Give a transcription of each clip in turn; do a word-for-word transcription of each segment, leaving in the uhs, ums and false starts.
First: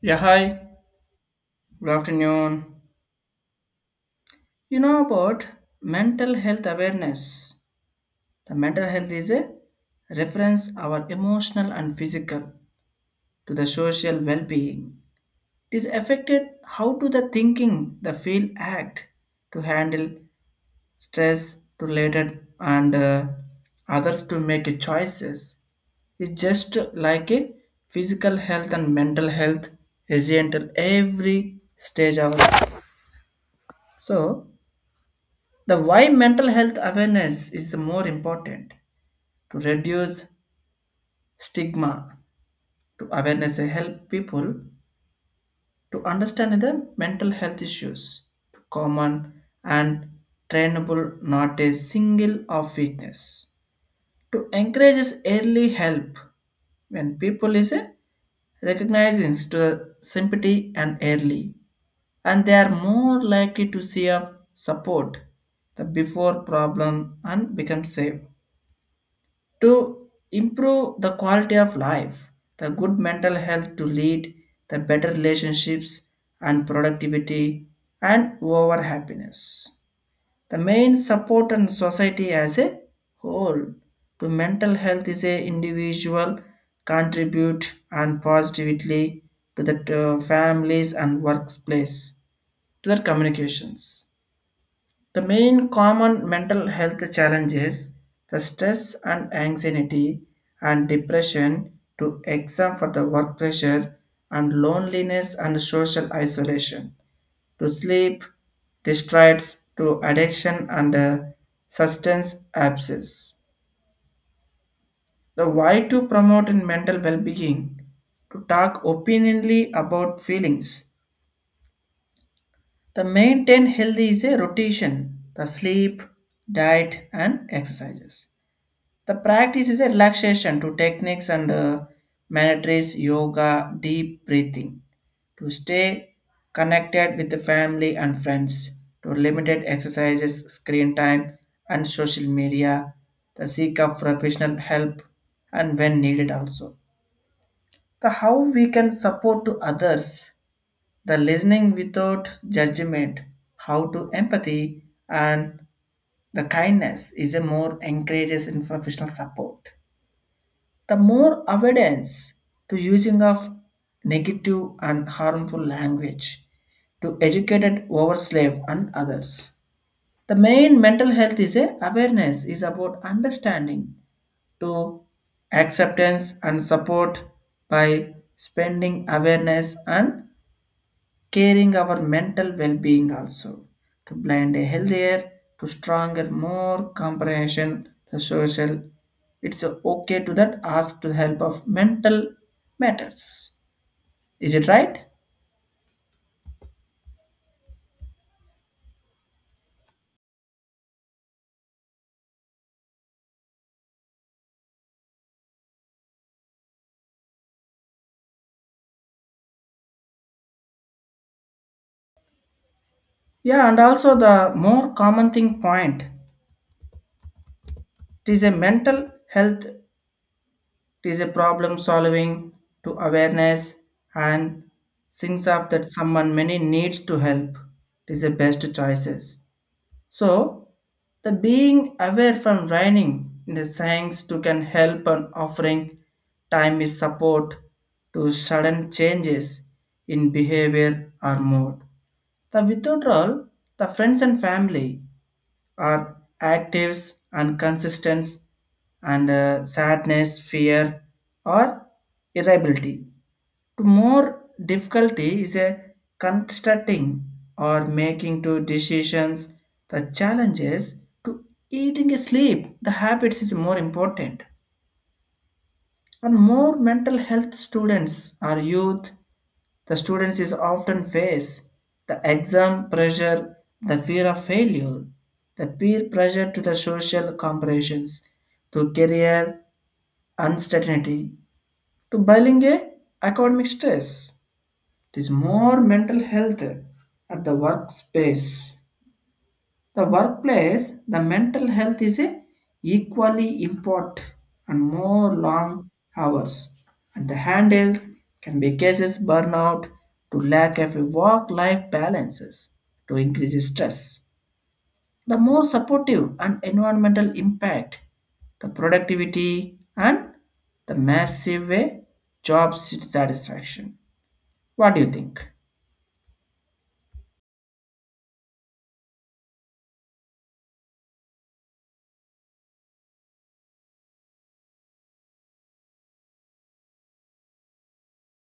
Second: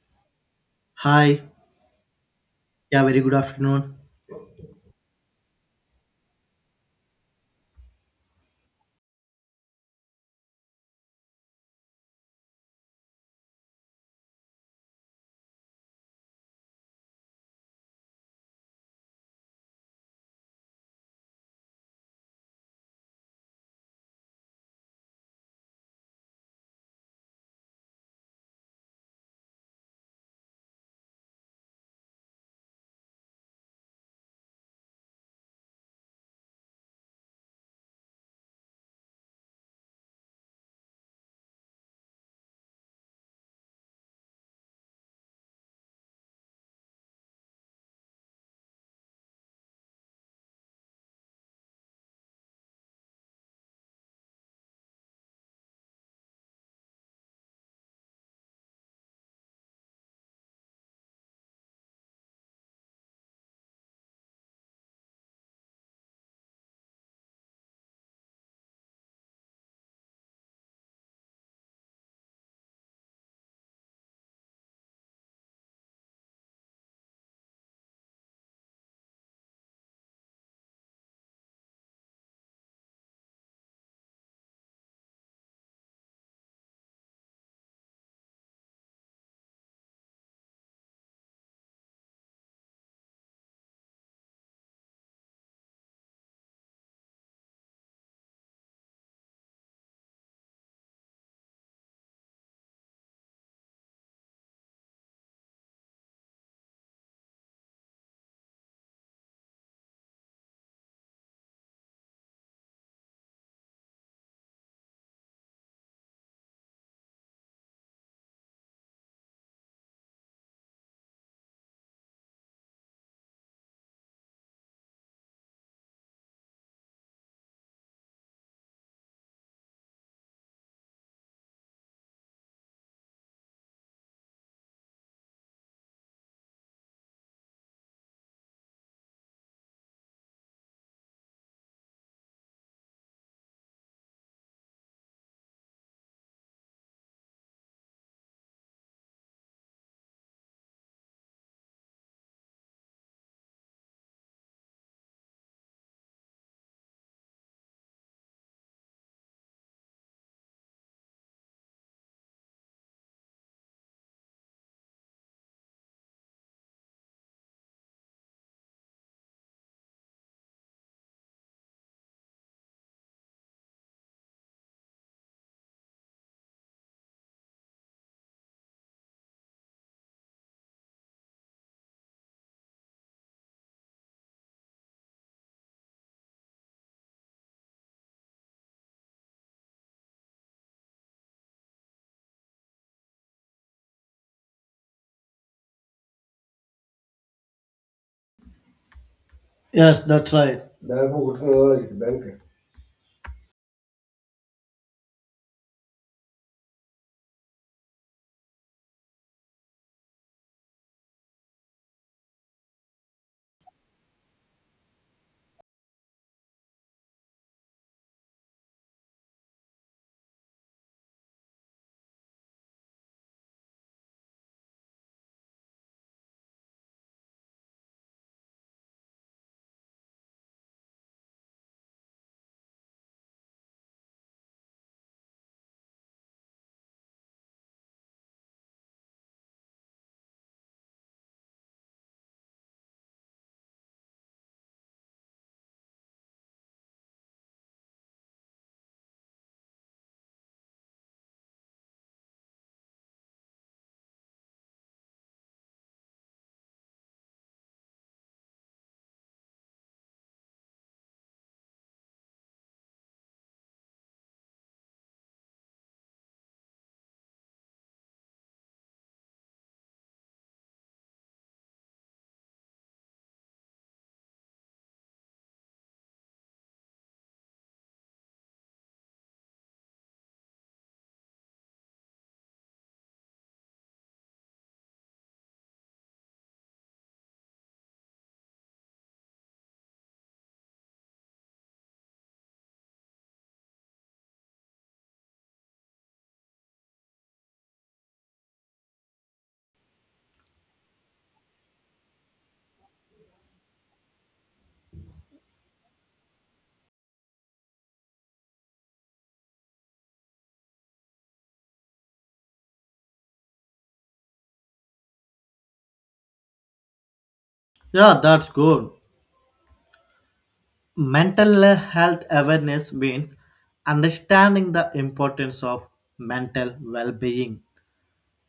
Yeah, hi. Hi. Good afternoon. Yeah, very good afternoon. You know about mental health awareness. The mental health is a reference our emotional and physical to the social well-being. It is affected how to the thinking, the feel, act to handle stress, to related and uh, others to make a choices. It's just like a physical health, and mental health is at every stage of so. The why mental health awareness is more important to reduce stigma, to awareness and help people to understand the mental health issues, common and trainable, not a single of weakness. To encourage is early help when people is a recognizing to the sympathy and early, and they are more likely to see of support the before problem and become safe, to improve the quality of life, the good mental health to lead the better relationships and productivity and over happiness. The main support and society as a whole to mental health is a individual contribute and positively to the uh, families and workplace to their communications. The main common mental health challenges, the stress and anxiety and depression to exam for the work pressure and loneliness and social isolation to sleep distress, to addiction and uh, substance abuse. The why to promote in mental well-being, to talk opinionally about feelings. The maintain healthy is a rotation, the sleep, diet and exercises. The practice is a relaxation to techniques and uh, mantras, yoga, deep breathing, to stay connected with the family and friends, to limited exercises, screen time, and social media, the seek of professional help, and when needed also. The how we can support to others, the listening without judgment, how to empathy, and the kindness is a more encourages in professional support, the more avoidance to using of negative and harmful language to educated over slave and others. The main mental health is a awareness is about understanding to acceptance and support by spending awareness and caring our mental well-being also to blend a healthier to stronger more comprehension the social. It's okay to that ask to the help of mental matters. Is it right? Yes, that's right. Merhaba Utku ne var işte. Yeah, and also the more common thing point, it is a mental health, it is a problem solving to awareness and things of that someone many needs to help, it is the best choices. So, the being aware from running in the science to can help on offering time is support to sudden changes in behavior or mood. The withdrawal, the friends and family are actives and consistent and uh, sadness, fear or irritability. To more difficulty is a constructing or making to decisions, the challenges to eating a sleep the habits is more important, and more mental health students or youth, the students is often face the exam pressure, the fear of failure, the peer pressure to the social comparisons, to career uncertainty, to bilingual academic stress. It is more mental health at the workspace. The workplace, the mental health is a equally important and more long hours. And the handles can be cases burnout to lack of work-life balances to increase stress. The more supportive and environmental impact, the productivity and the massive way job satisfaction. What do you think? Yeah, that's good. Mental health awareness means understanding the importance of mental well being,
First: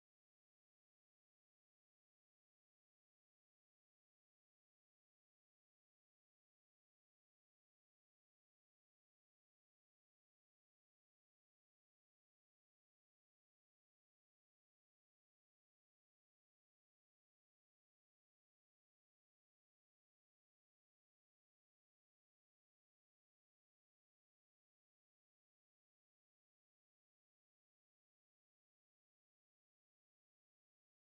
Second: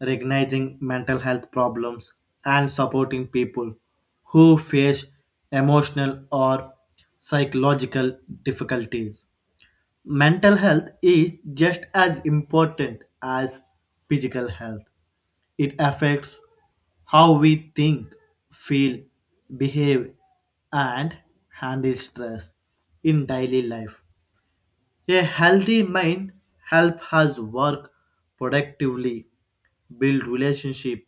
recognizing mental health problems, and supporting people who face emotional or psychological difficulties. Mental health is just as important as physical health. It affects how we think, feel, behave, and handle stress in daily life. A healthy mind helps us work productively, build relationship,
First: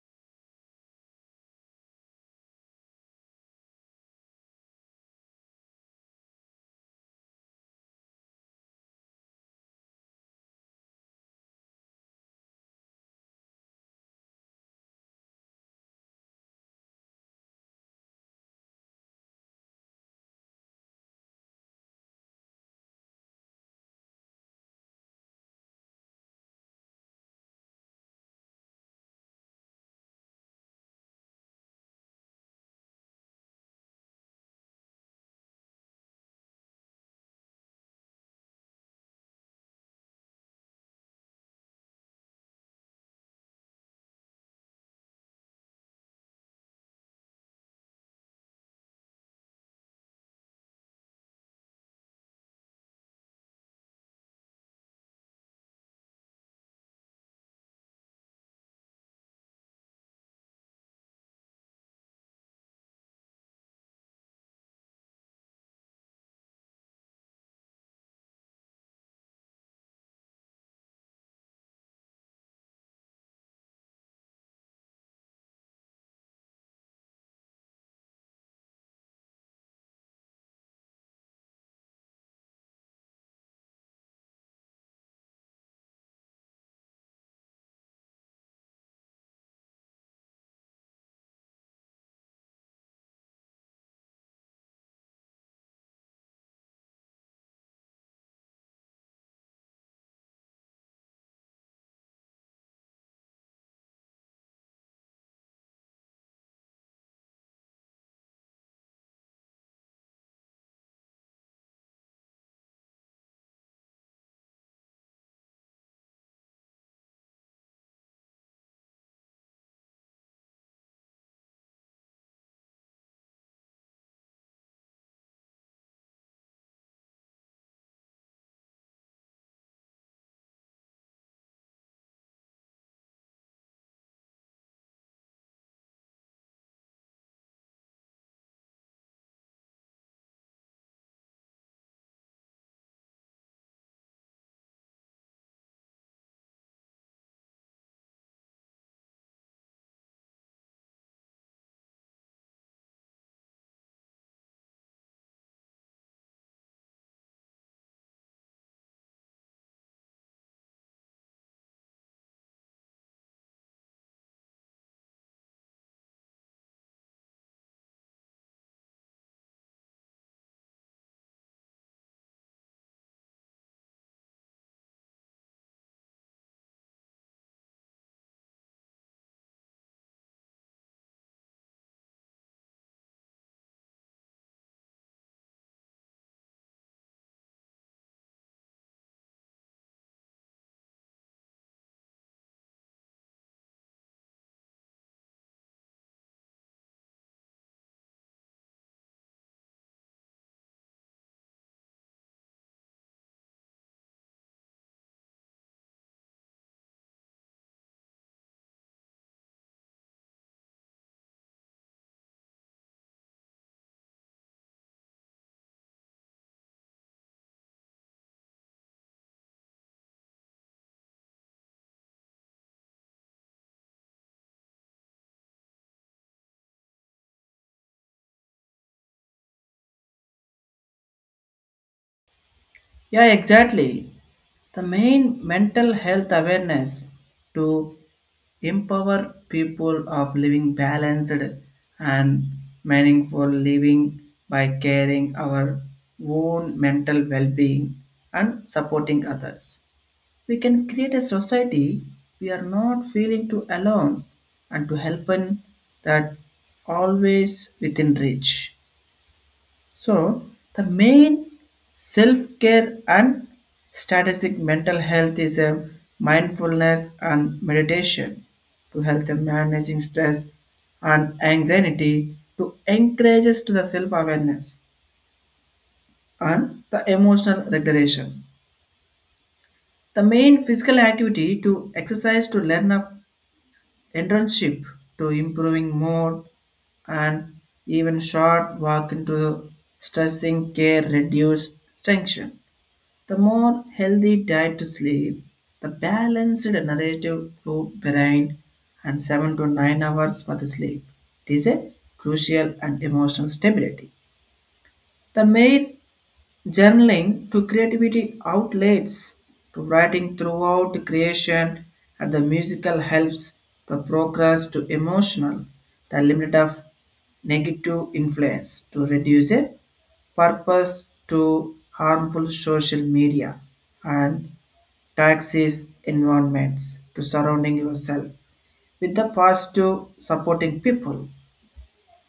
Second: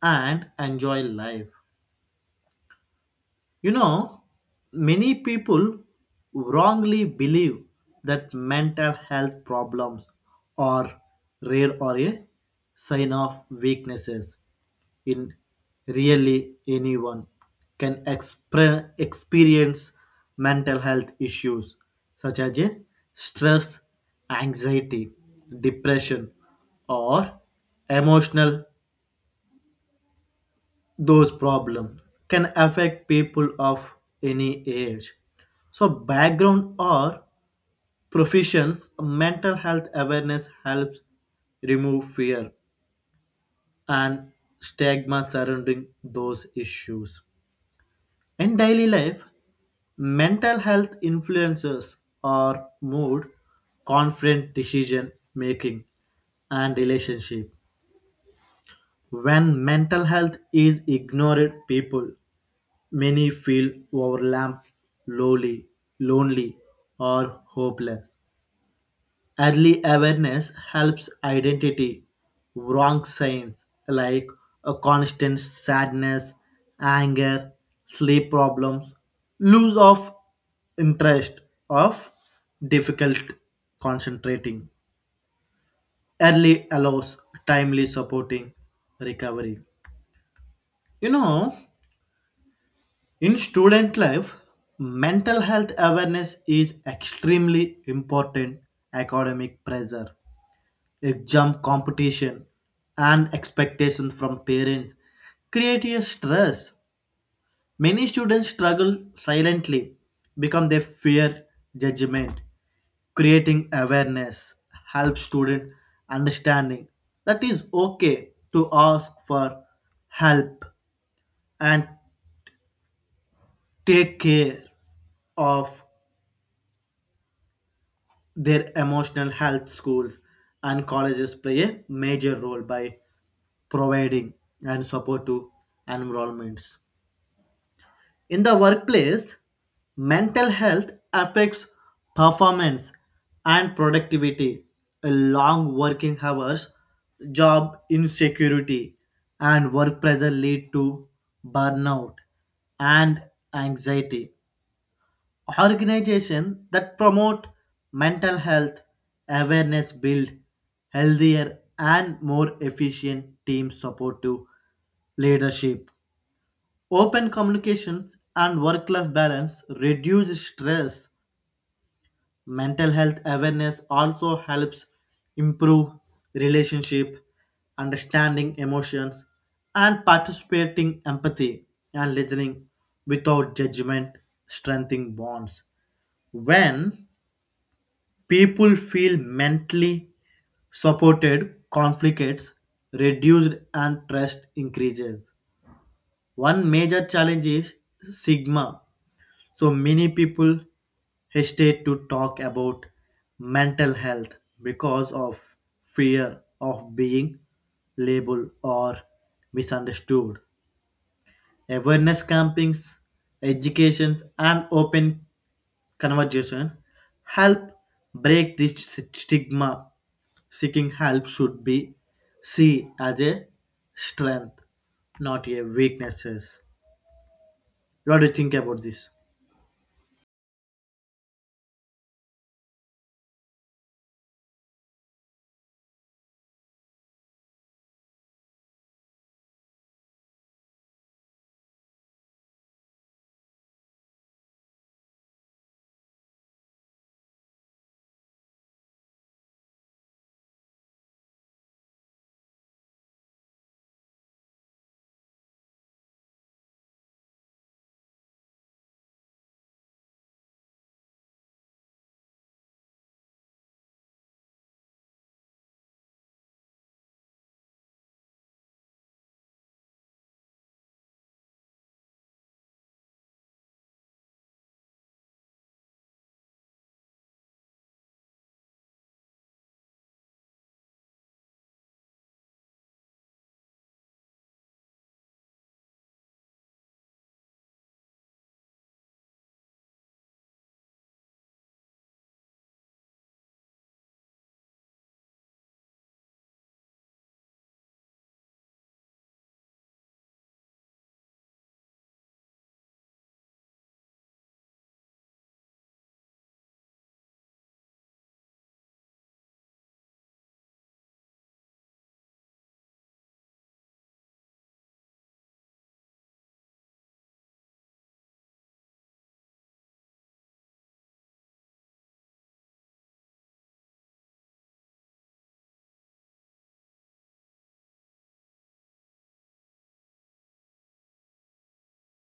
and enjoy life. You know, many people wrongly believe that mental health problems are rare or a sign of weaknesses in really anyone can expre- experience mental health issues such as a stress, anxiety, depression, or emotional those problems can affect people of any age. So background or professions, mental health awareness helps remove fear and stigma surrounding those issues. In daily life, mental health influences our mood, confident decision making, and relationship. When mental health is ignored, people many feel overwhelmed, lonely, lonely, or hopeless. Early awareness helps identity wrong signs like a constant sadness, anger, sleep problems, loss of interest, of difficult concentrating. Early allows timely supporting recovery. You know, in student life, mental health awareness is extremely important. Academic pressure, exam competition, and expectation from parents create a stress. Many students struggle silently because they fear judgment. Creating awareness helps student understanding that is okay to ask for help and take care of their emotional health schools and colleges play a major role by providing and support to environments. In the workplace, mental health affects performance and productivity. A long working hours, job insecurity, and work pressure lead to burnout and anxiety organization that promote mental health awareness build healthier and more efficient team support to leadership open communications and work life balance reduce stress. Mental health awareness also helps improve relationship understanding emotions and participating empathy and listening without judgment strengthening bonds when people feel mentally supported, conflicts reduced, and trust increases. One major challenge is stigma. So many people hesitate to talk about mental health because of fear of being labeled or misunderstood. Awareness campaigns, education, and open conversation help break this stigma. Seeking help should be seen as a strength, not a weaknesses. What do you think about this? Yeah, exactly. The main mental health awareness to empower people of living balanced and meaningful living by caring our own mental well-being and supporting others. We can create a society we are not feeling to alone and to help in that always within reach. So, the main self care and strategic mental health is a mindfulness and meditation to help them managing stress and anxiety to encourage us to the self awareness and the emotional regulation. The main physical activity to exercise to learn of internship to improving more and even short walk into stressing care reduce tension. The more healthy diet to sleep, the balanced narrative flow behind and seven to nine hours for the sleep. It is a crucial and emotional stability. The main journaling to creativity outlets, to writing throughout the creation and the musical helps the progress to emotional, the limit of negative influence to reduce a purpose to harmful social media and taxis environments to surrounding yourself with the positive supporting people.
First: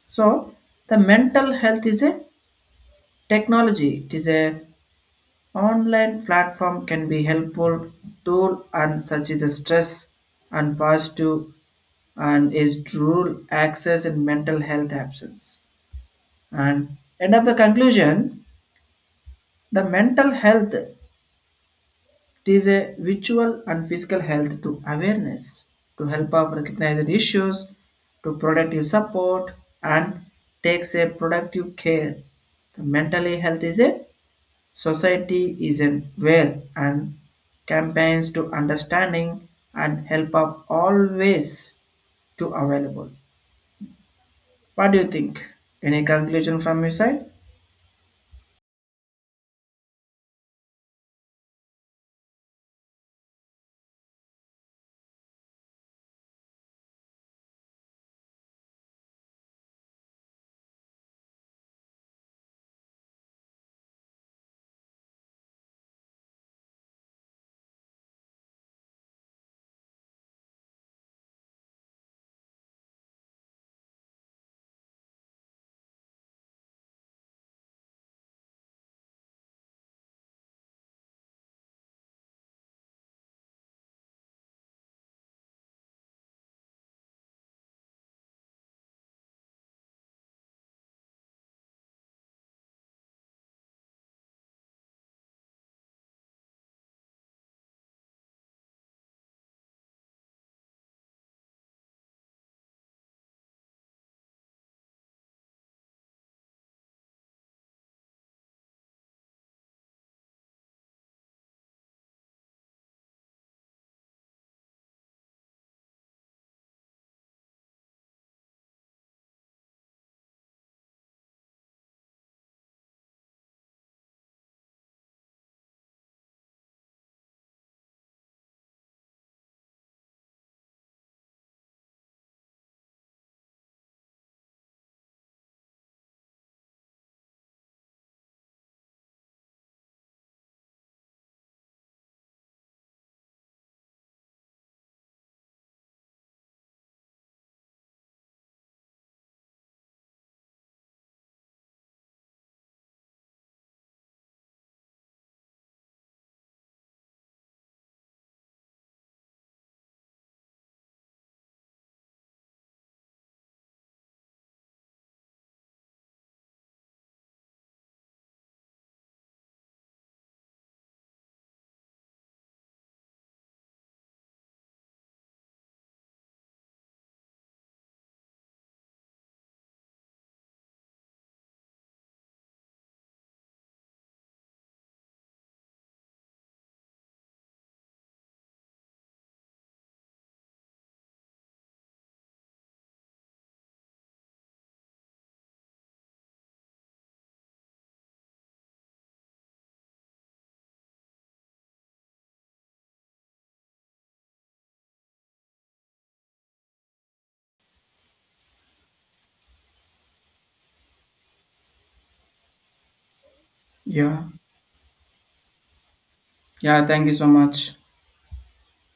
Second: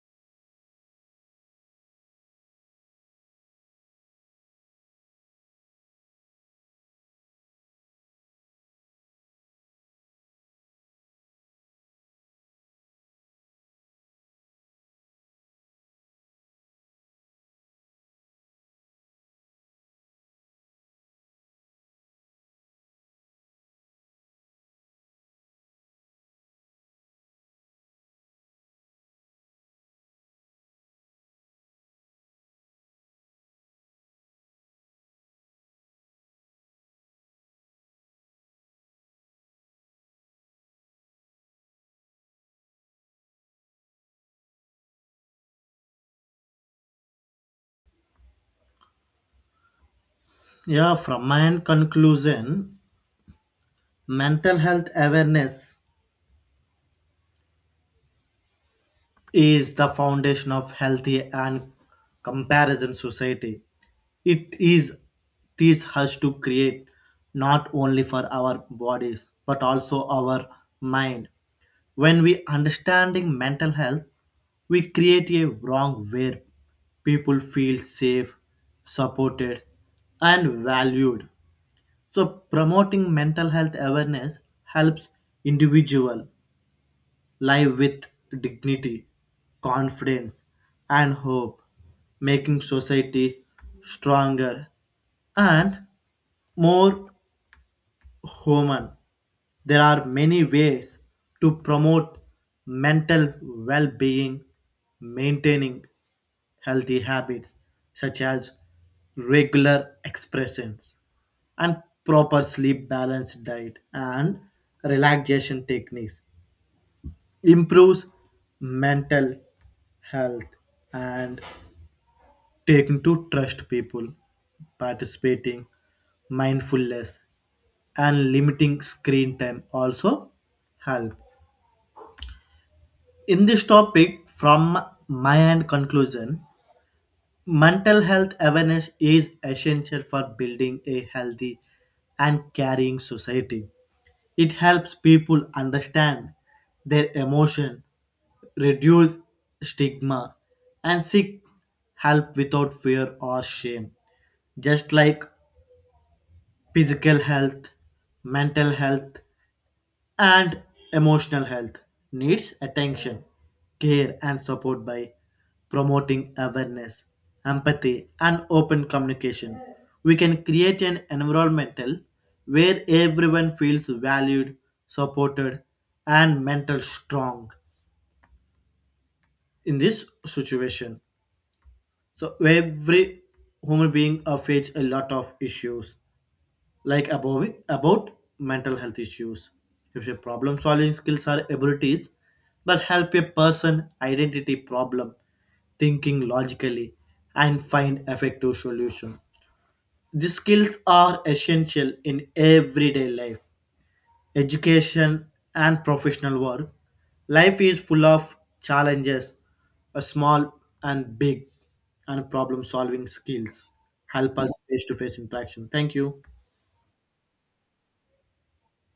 So the mental health is a technology, it is a online platform can be helpful tool and such is the stress and positive and is dual access in mental health absence. And end of the conclusion, the mental health, it is a virtual and physical health to awareness to help us recognize the issues, to productive support, and takes a productive care. The mentally health is a society is aware and campaigns to understanding and help are always to available. What do you think? Any conclusion from your side? Yeah, from my end conclusion, mental health awareness is the foundation of healthy and comparison society. It is this has to create not only for our bodies but also our mind. When we understanding mental health, we create a wrong where people feel safe, supported, and valued. So promoting mental health awareness helps individual live with dignity, confidence, and hope, making society stronger and more human. There are many ways to promote mental well being, maintaining healthy habits such as regular expressions and proper sleep balanced diet and relaxation techniques improves mental health and taking to trust people participating mindfulness and limiting screen time also help in this topic. From my end conclusion, mental health awareness is essential for building a healthy and caring society. It helps people understand their emotion, reduce stigma, and seek help without fear or shame. Just like physical health, mental health, and emotional health needs attention, care, and support by promoting awareness, empathy, and open communication. We can create an environmental where everyone feels valued, supported, and mental strong. In this situation, so every human being uh, face a lot of issues like above, about mental health issues. If your problem solving skills are abilities that help a person identify problem, thinking logically, and find effective solution. These skills are essential in everyday life, education, and professional work. Life is full of challenges, a small and big, and problem solving skills Yeah. help us face to face interaction. Thank you. Yeah, thank you so much.